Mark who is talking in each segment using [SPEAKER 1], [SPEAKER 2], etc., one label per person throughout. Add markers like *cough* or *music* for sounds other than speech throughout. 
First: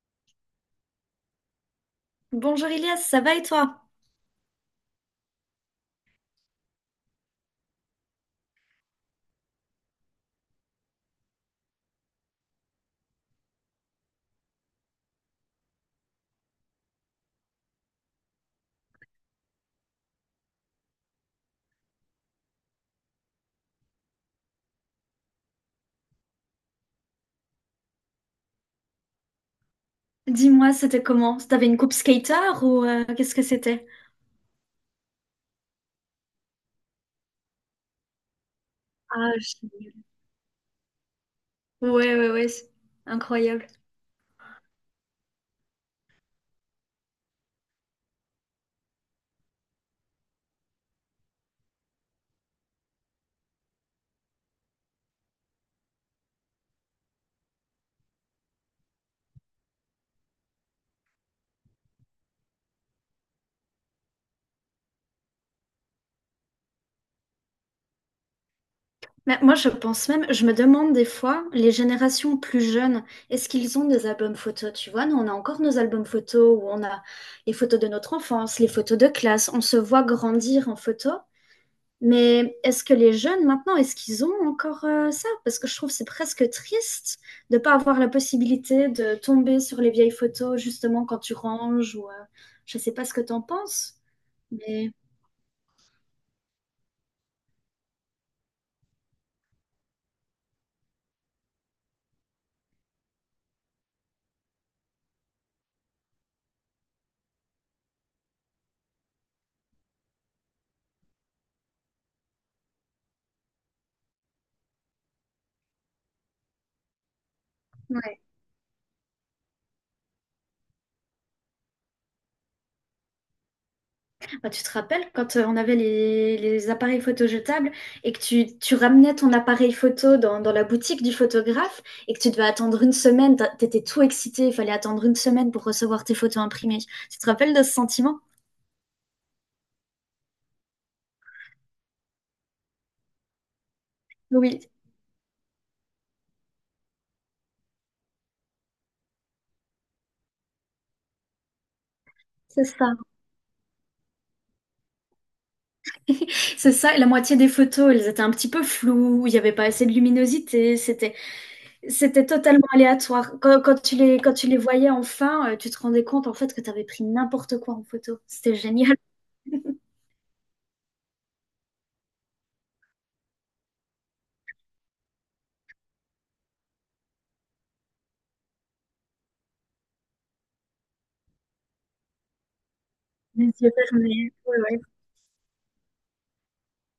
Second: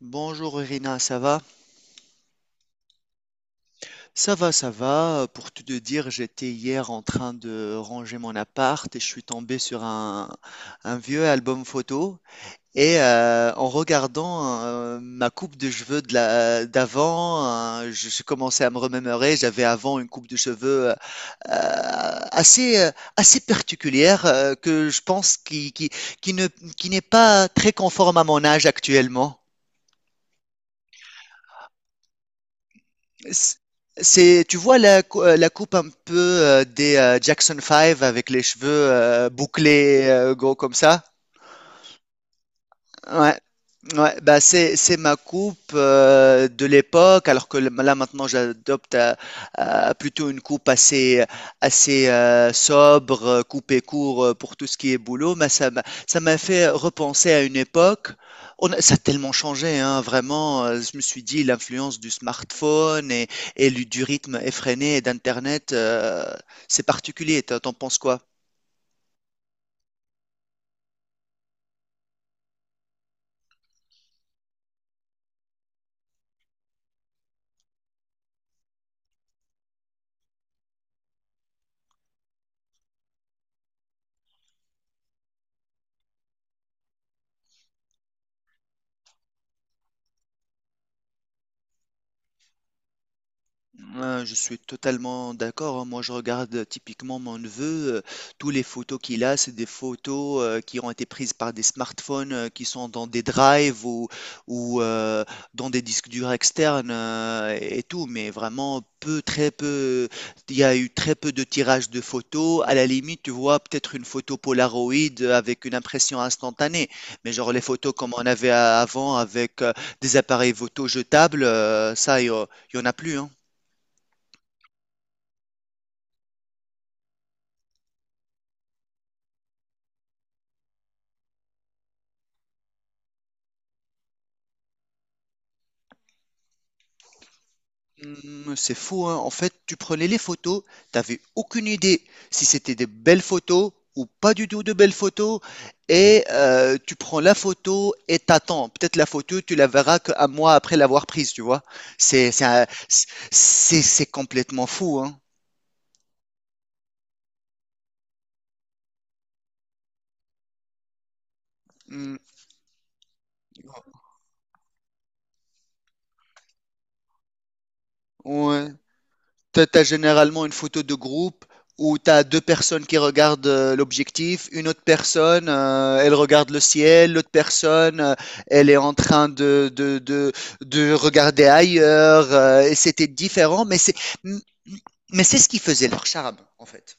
[SPEAKER 1] Bonjour Irina, ça va?
[SPEAKER 2] Bonjour Elias, ça va et toi?
[SPEAKER 1] Ça va, ça va. Pour tout te dire, j'étais hier en train de ranger mon appart et je suis tombé sur un vieux album photo. Et en regardant ma coupe de cheveux d'avant, je commençais à me remémorer. J'avais avant une coupe de cheveux euh, assez, euh, assez particulière que je pense qui ne, qui n'est pas très conforme à mon âge actuellement.
[SPEAKER 2] Dis-moi, c'était comment? T'avais une coupe skater ou qu'est-ce que
[SPEAKER 1] C-
[SPEAKER 2] c'était?
[SPEAKER 1] C'est, tu vois la coupe un peu des Jackson Five avec les cheveux
[SPEAKER 2] Ah, je-
[SPEAKER 1] bouclés gros comme ça?
[SPEAKER 2] ouais, c'est
[SPEAKER 1] Ouais.
[SPEAKER 2] incroyable.
[SPEAKER 1] Ouais, bah c'est ma coupe de l'époque, alors que là maintenant à plutôt une coupe assez sobre, coupée court pour tout ce qui est boulot. Mais ça m'a fait repenser à une époque. Ça a tellement changé, hein, vraiment. Je me suis dit l'influence du smartphone et du rythme effréné et d'Internet, c'est particulier. T'en penses quoi?
[SPEAKER 2] Mais moi, je pense même, je me demande des fois, les générations plus jeunes, est-ce qu'ils ont des albums photos? Tu vois, nous, on a encore nos albums photos où on a les photos de notre enfance, les photos de classe, on se voit grandir en photo. Mais est-ce que les jeunes maintenant, est-ce qu'ils ont encore ça? Parce que je trouve que c'est presque triste de ne pas avoir la possibilité de tomber sur les vieilles photos justement quand tu ranges ou je ne sais pas ce que tu en penses.
[SPEAKER 1] Je suis
[SPEAKER 2] Mais
[SPEAKER 1] totalement d'accord, hein. Moi, je regarde typiquement mon neveu. Tous les photos qu'il a, c'est des photos qui ont été prises par des smartphones qui sont dans des drives ou dans des disques durs externes et tout. Mais vraiment peu, très peu. Il y a eu très peu de tirages de photos. À la limite, tu vois peut-être une photo Polaroid avec une impression instantanée. Mais genre les photos comme
[SPEAKER 2] ouais.
[SPEAKER 1] on avait avant avec des appareils photo jetables, ça, il y, a- il y en a plus, hein.
[SPEAKER 2] Bah, tu te rappelles quand on avait les appareils photo jetables et que tu ramenais ton appareil photo dans la boutique du photographe et que tu devais attendre une semaine, t'étais tout excité, il fallait attendre une semaine pour recevoir tes photos imprimées. Tu te rappelles de ce sentiment?
[SPEAKER 1] Hmm, c'est fou, hein. En fait, tu prenais les photos, t'avais aucune idée si c'était des belles photos ou pas du
[SPEAKER 2] Oui,
[SPEAKER 1] tout de belles photos, et tu prends la photo et t'attends. Peut-être la photo, tu la verras qu'un mois après l'avoir prise, tu vois. C'est
[SPEAKER 2] c'est
[SPEAKER 1] un-
[SPEAKER 2] ça.
[SPEAKER 1] c'est- C'est complètement fou, hein.
[SPEAKER 2] C'est ça, et la moitié des photos, elles étaient un petit peu floues, il n'y avait pas assez de luminosité,
[SPEAKER 1] Hmm,
[SPEAKER 2] c'était totalement aléatoire. Quand tu les voyais enfin, tu te rendais compte en fait que tu avais pris n'importe quoi en photo. C'était
[SPEAKER 1] ouais.
[SPEAKER 2] génial.
[SPEAKER 1] T'as généralement une photo de groupe où t'as deux personnes qui regardent l'objectif, une autre personne, elle regarde le ciel, l'autre personne, elle est en train de regarder ailleurs, et c'était
[SPEAKER 2] *laughs* Les
[SPEAKER 1] différent,
[SPEAKER 2] yeux fermés. Ouais, ouais.
[SPEAKER 1] mais c'est ce qui faisait leur charme, en fait.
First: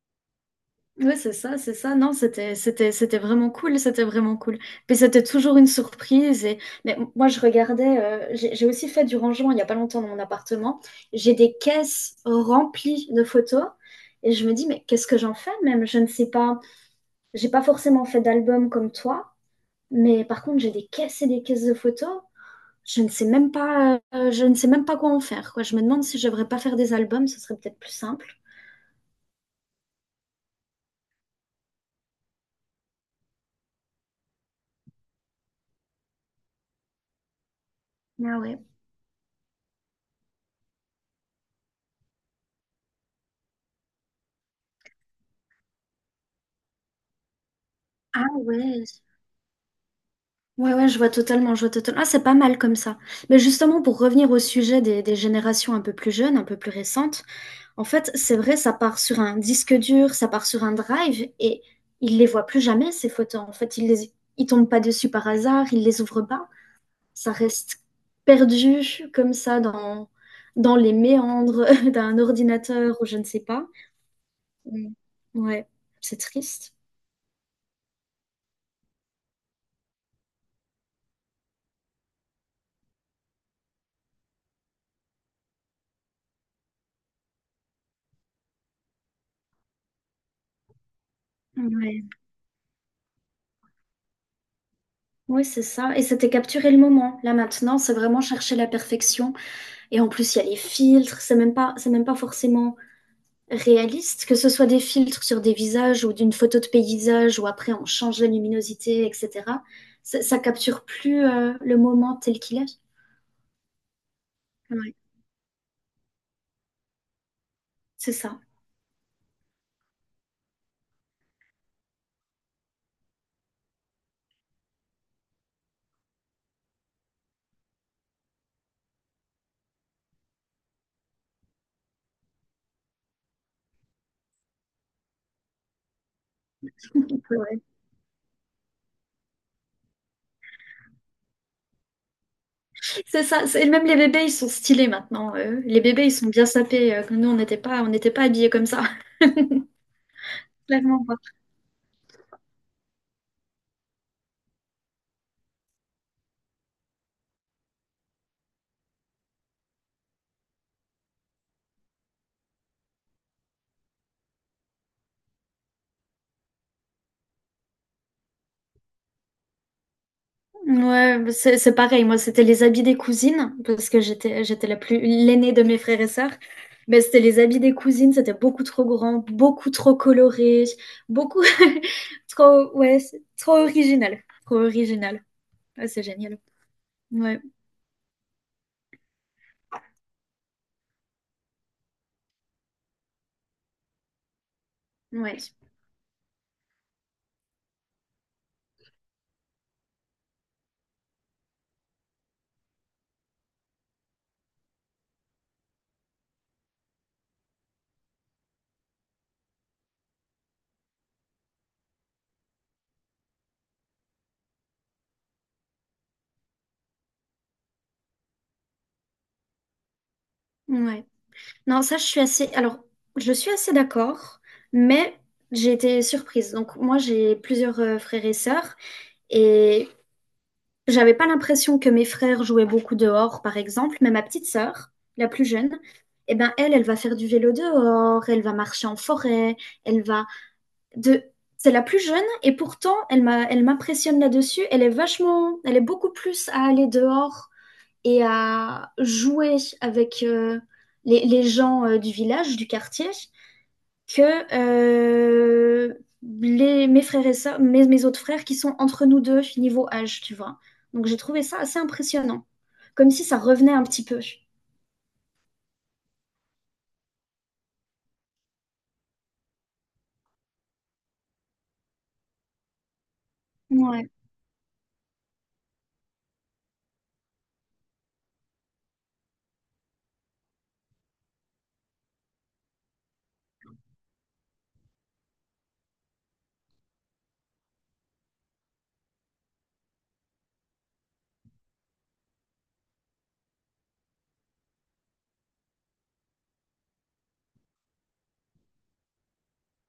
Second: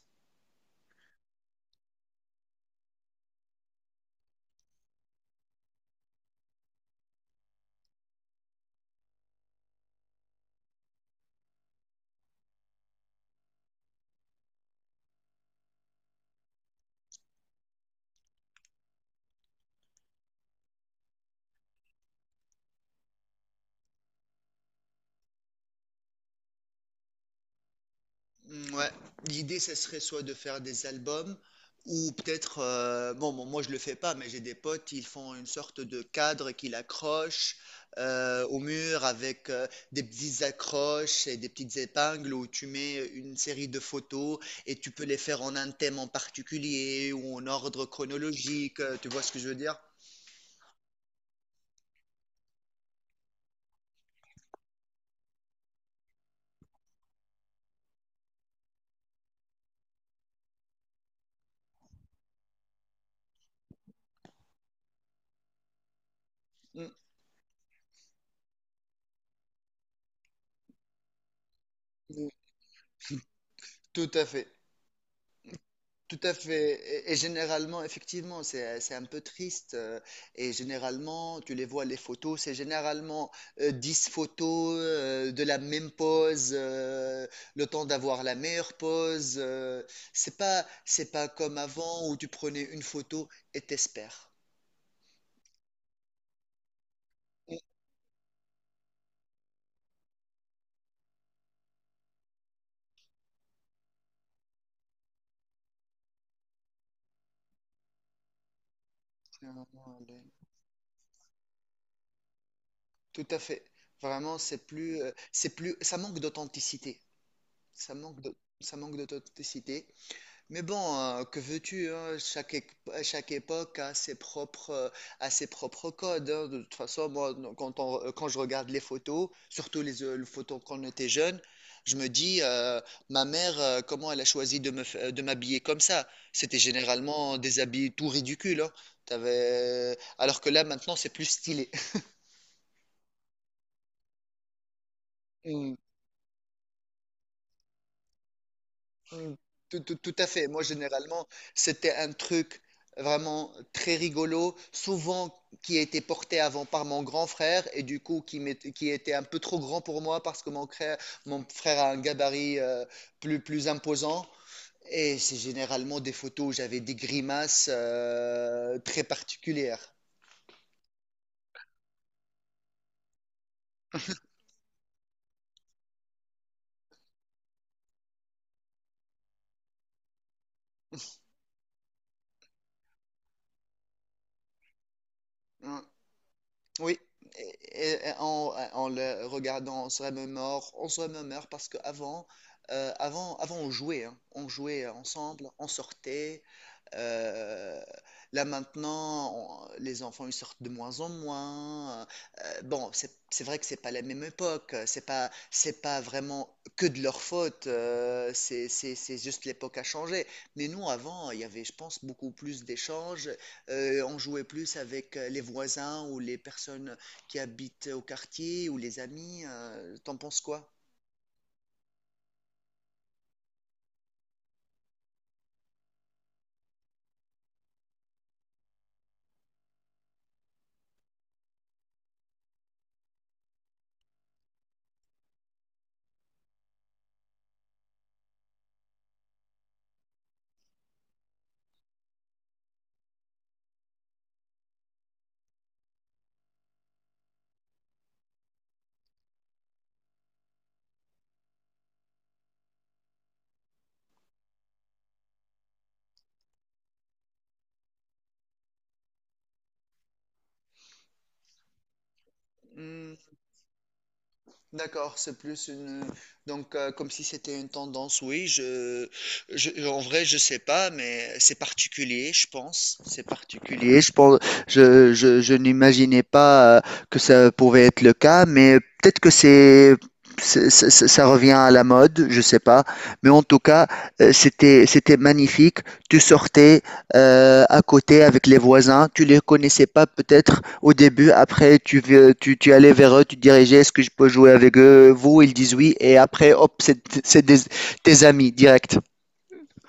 [SPEAKER 2] Ouais, c'est ça, c'est ça. Non, c'était vraiment cool, c'était vraiment cool. Puis c'était toujours une surprise. Et... Mais moi, je regardais, j'ai aussi fait du rangement il n'y a pas longtemps dans mon appartement. J'ai des caisses remplies de photos. Et je me dis, mais qu'est-ce que j'en fais même? Je ne sais pas. J'ai pas forcément fait d'album comme toi, mais par contre, j'ai des caisses et des caisses de photos. Je ne sais même pas, je ne sais même pas quoi en faire, quoi. Je me demande si je devrais pas faire des albums, ce serait peut-être plus simple.
[SPEAKER 1] Mm. Ouais, l'idée, ce serait soit de faire des albums ou peut-être, moi je le fais pas, mais j'ai des potes, ils font une sorte de cadre qu'ils accrochent
[SPEAKER 2] Ah
[SPEAKER 1] au
[SPEAKER 2] ouais.
[SPEAKER 1] mur avec des petites accroches et des petites épingles où tu mets une série de photos et tu peux les faire en un thème en particulier ou en ordre
[SPEAKER 2] Ah
[SPEAKER 1] chronologique,
[SPEAKER 2] ouais.
[SPEAKER 1] tu vois ce que je veux dire?
[SPEAKER 2] Ouais, ouais, je vois totalement, je vois totalement. Ah, c'est pas mal comme ça. Mais justement, pour revenir au sujet des générations un peu plus jeunes, un peu plus récentes, en fait, c'est vrai, ça part sur un disque dur, ça part sur un drive, et ils les voient plus jamais, ces photos. En fait, ils tombent pas dessus par hasard, ils les ouvrent pas.
[SPEAKER 1] Mm.
[SPEAKER 2] Ça reste perdu comme ça dans les méandres *laughs* d'un
[SPEAKER 1] Mm,
[SPEAKER 2] ordinateur ou je ne sais pas.
[SPEAKER 1] tout à fait.
[SPEAKER 2] Mm. Ouais, c'est
[SPEAKER 1] Tout à
[SPEAKER 2] triste.
[SPEAKER 1] fait. Et généralement, effectivement, c'est un peu triste. Et généralement, tu les vois, les photos, c'est généralement 10 photos de la même pose, le temps d'avoir la meilleure pose. C'est pas, c'est pas comme
[SPEAKER 2] Ouais,
[SPEAKER 1] avant où tu prenais une photo et t'espères.
[SPEAKER 2] ouais, c'est ça. Et c'était capturer le moment. Là
[SPEAKER 1] Et
[SPEAKER 2] maintenant, c'est vraiment chercher la perfection. Et en plus, il y a les filtres. C'est même pas forcément réaliste, que ce soit des filtres sur des visages ou d'une photo de paysage où après on change la luminosité, etc.
[SPEAKER 1] généralement, elle
[SPEAKER 2] Ça,
[SPEAKER 1] est-
[SPEAKER 2] ça capture plus le moment tel qu'il est.
[SPEAKER 1] Tout à fait. Vraiment,
[SPEAKER 2] Ouais,
[SPEAKER 1] c'est plus, ça manque d'authenticité. Ça
[SPEAKER 2] c'est
[SPEAKER 1] manque de-
[SPEAKER 2] ça.
[SPEAKER 1] Ça manque d'authenticité. Mais bon, que veux-tu, hein, chaque époque a ses propres codes, hein. De toute façon, moi, quand je regarde les photos, surtout les photos quand on était jeune, je me dis, ma mère, comment elle a choisi de de m'habiller comme ça? C'était généralement des
[SPEAKER 2] Ouais.
[SPEAKER 1] habits tout ridicules, hein. Alors que là, maintenant, c'est plus stylé. *laughs*
[SPEAKER 2] C'est ça, c'est- même les bébés, ils sont stylés maintenant. Euh. Les bébés, ils sont bien sapés. Que nous, on n'était pas habillés comme ça. *laughs*
[SPEAKER 1] Mm. Tout à fait. Moi,
[SPEAKER 2] Clairement pas.
[SPEAKER 1] généralement, c'était un truc vraiment très rigolo, souvent qui a été porté avant par mon grand frère et du coup qui était un peu trop grand pour moi parce que mon frère a un gabarit plus imposant. Et c'est généralement des photos où j'avais des grimaces très particulières.
[SPEAKER 2] Ouais, bah, c'est pareil. Moi, c'était les habits des cousines, parce que j'étais la plus l'aînée de mes frères et sœurs. Mais c'était les habits des cousines, c'était beaucoup trop grand, beaucoup trop coloré, beaucoup *laughs* trop, ouais, c'est trop original. Trop original. Ouais, c'est génial.
[SPEAKER 1] Oui,
[SPEAKER 2] Ouais,
[SPEAKER 1] et en, en le regardant, on se remémore parce qu'avant, avant, avant, avant on jouait, hein. On jouait
[SPEAKER 2] ouais,
[SPEAKER 1] ensemble, on sortait, euh, là maintenant, les enfants ils sortent de moins en moins. Bon, c'est vrai que c'est pas la même époque. C'est pas vraiment que de leur faute. C'est juste l'époque a changé. Mais nous avant, il y avait, je pense, beaucoup plus d'échanges. On jouait plus avec les voisins ou les personnes qui habitent au quartier ou les amis. T'en penses quoi?
[SPEAKER 2] ouais. Non, ça, je suis assez. Alors, je suis assez d'accord, mais j'ai été surprise. Donc, moi, j'ai plusieurs frères et sœurs, et j'avais pas l'impression que mes frères jouaient beaucoup dehors, par exemple. Mais ma petite sœur, la plus jeune, eh ben, elle, elle va faire du vélo dehors, elle va marcher en forêt, elle va de. C'est la plus jeune, et pourtant, elle m'impressionne là-dessus. Elle est vachement, elle est beaucoup plus à aller dehors et à jouer avec les gens du village, du quartier, que mes frères et sœurs, mes autres frères qui sont entre nous deux niveau âge, tu vois. Donc j'ai trouvé ça assez impressionnant, comme si ça revenait un petit peu.
[SPEAKER 1] D'accord, c'est plus une donc comme si c'était une tendance. Je en vrai je sais pas, mais c'est particulier, je pense. C'est particulier.
[SPEAKER 2] Ouais.
[SPEAKER 1] Je pense, Je n'imaginais pas que ça pouvait être le cas, mais peut-être que ça revient à la mode, je sais pas. Mais en tout cas, c'était c'était magnifique. Tu sortais à côté avec les voisins, tu les connaissais pas peut-être, au début. Après, tu allais vers eux, tu te dirigeais, est-ce que je peux jouer avec vous? Ils disent oui. Et après, hop, c'est des- tes amis direct.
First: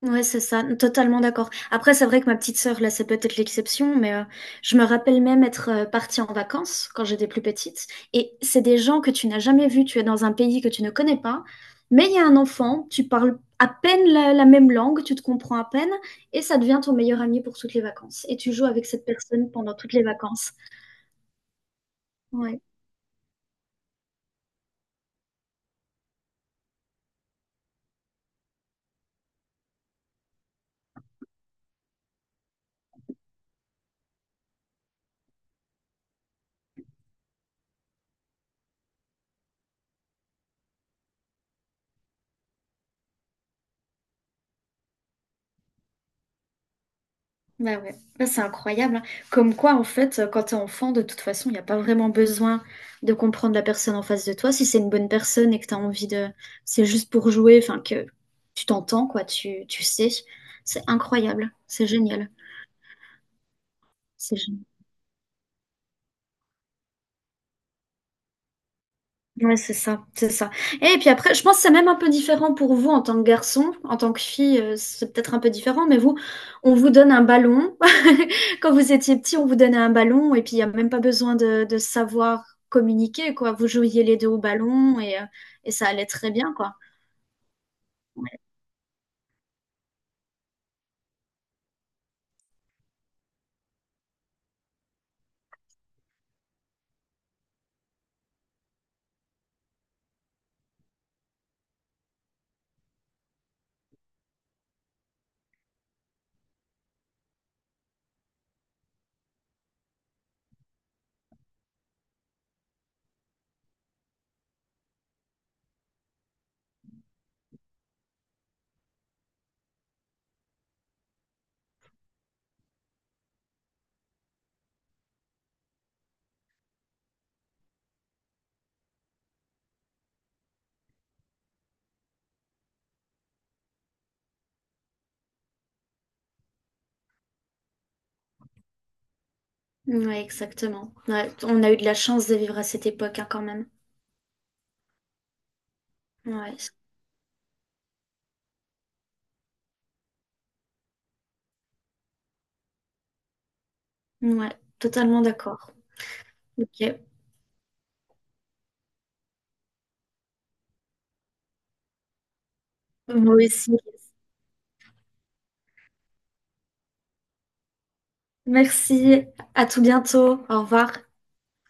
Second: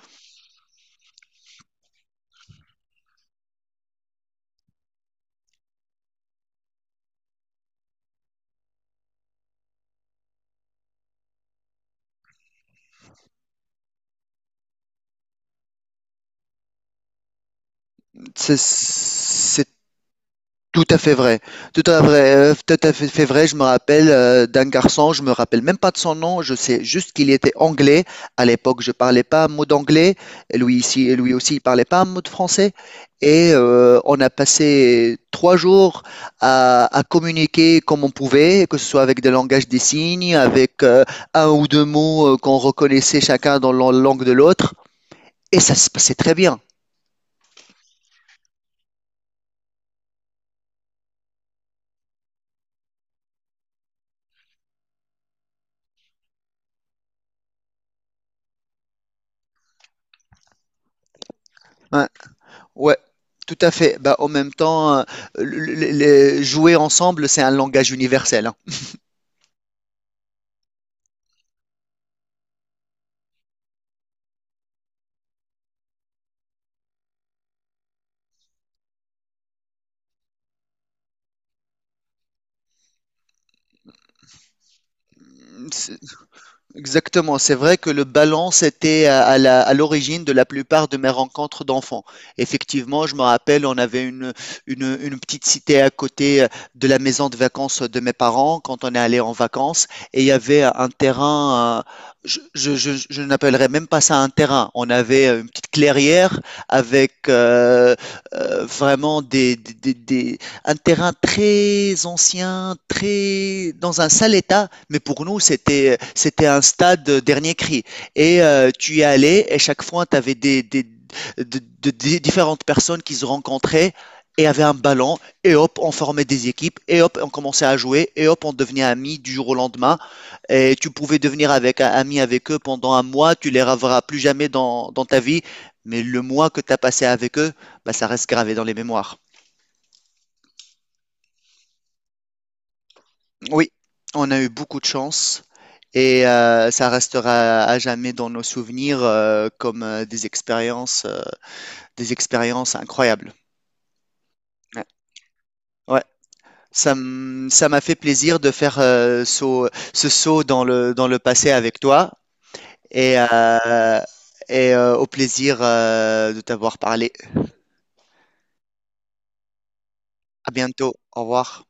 [SPEAKER 2] Ouais, c'est ça, totalement d'accord. Après, c'est vrai que ma petite sœur, là, c'est peut-être l'exception, je me rappelle même être partie en vacances quand j'étais plus petite. Et c'est des gens que tu n'as jamais vus, tu es dans un pays que tu ne connais pas, mais il y a un enfant, tu parles à peine la même langue, tu te comprends à peine, et ça devient ton meilleur ami pour toutes les vacances. Et tu joues avec cette personne
[SPEAKER 1] C'est
[SPEAKER 2] pendant toutes les vacances.
[SPEAKER 1] Tout à fait vrai,
[SPEAKER 2] Ouais.
[SPEAKER 1] tout à fait, fait vrai. Je me rappelle d'un garçon, je me rappelle même pas de son nom. Je sais juste qu'il était anglais. À l'époque, je parlais pas un mot d'anglais. Et lui aussi, il parlait pas un mot de français. Et on a passé 3 jours à communiquer comme on pouvait, que ce soit avec des langages des signes, avec un ou deux mots qu'on reconnaissait chacun dans la langue de l'autre. Et ça se passait très bien.
[SPEAKER 2] Bah ouais, bah, c'est incroyable, hein. Comme quoi, en fait, quand t'es enfant, de toute façon, il n'y a pas vraiment besoin de comprendre la personne en face de toi. Si c'est une bonne personne et que t'as envie de... C'est juste pour jouer, enfin, que tu t'entends, quoi, tu sais. C'est incroyable. C'est
[SPEAKER 1] Ouais.
[SPEAKER 2] génial.
[SPEAKER 1] Ouais, tout à fait. Bah, en
[SPEAKER 2] C'est
[SPEAKER 1] même
[SPEAKER 2] génial.
[SPEAKER 1] temps, jouer ensemble, c'est un langage universel, hein.
[SPEAKER 2] Ouais, c'est ça, c'est ça. Et puis après, je pense que c'est même un peu différent pour vous en tant que garçon, en tant que fille, c'est peut-être un peu différent, mais vous, on vous donne un ballon. *laughs* Quand vous étiez petit, on vous donnait un ballon et puis il n'y a même pas besoin de savoir communiquer, quoi. Vous jouiez les deux au ballon et ça allait très bien, quoi.
[SPEAKER 1] Exactement, c'est vrai que le balance était à à l'origine de la plupart de mes rencontres d'enfants. Effectivement, je me rappelle, on avait une petite cité à côté de la maison de vacances de mes parents quand on est allé en vacances et il y avait un terrain, je n'appellerais même pas ça un terrain. On avait une petite clairière avec vraiment un terrain très ancien, très dans un sale état, mais pour nous, c'était un stade dernier cri. Et tu y allais, et chaque fois, tu avais de- des différentes personnes qui se rencontraient et avaient un ballon, et hop, on formait des équipes, et hop, on commençait à jouer, et hop, on devenait amis du jour au lendemain. Et tu pouvais devenir avec, ami avec eux pendant 1 mois, tu les reverras plus jamais dans ta vie, mais le mois que tu as passé avec eux, bah, ça reste gravé dans les mémoires.
[SPEAKER 2] Ouais, exactement. Ouais, on a eu de la chance de vivre à cette époque, hein, quand même.
[SPEAKER 1] Oui, on a eu beaucoup de chance et
[SPEAKER 2] Ouais,
[SPEAKER 1] ça restera à jamais dans nos souvenirs comme des expériences incroyables.
[SPEAKER 2] ouais,
[SPEAKER 1] Ouais,
[SPEAKER 2] totalement d'accord.
[SPEAKER 1] ouais.
[SPEAKER 2] Ok,
[SPEAKER 1] Ça m'a fait plaisir de faire ce saut dans dans le passé avec toi et,
[SPEAKER 2] moi aussi.
[SPEAKER 1] euh, et au plaisir de t'avoir parlé.
[SPEAKER 2] Merci, à tout bientôt.
[SPEAKER 1] À
[SPEAKER 2] Au revoir.
[SPEAKER 1] bientôt. Au revoir.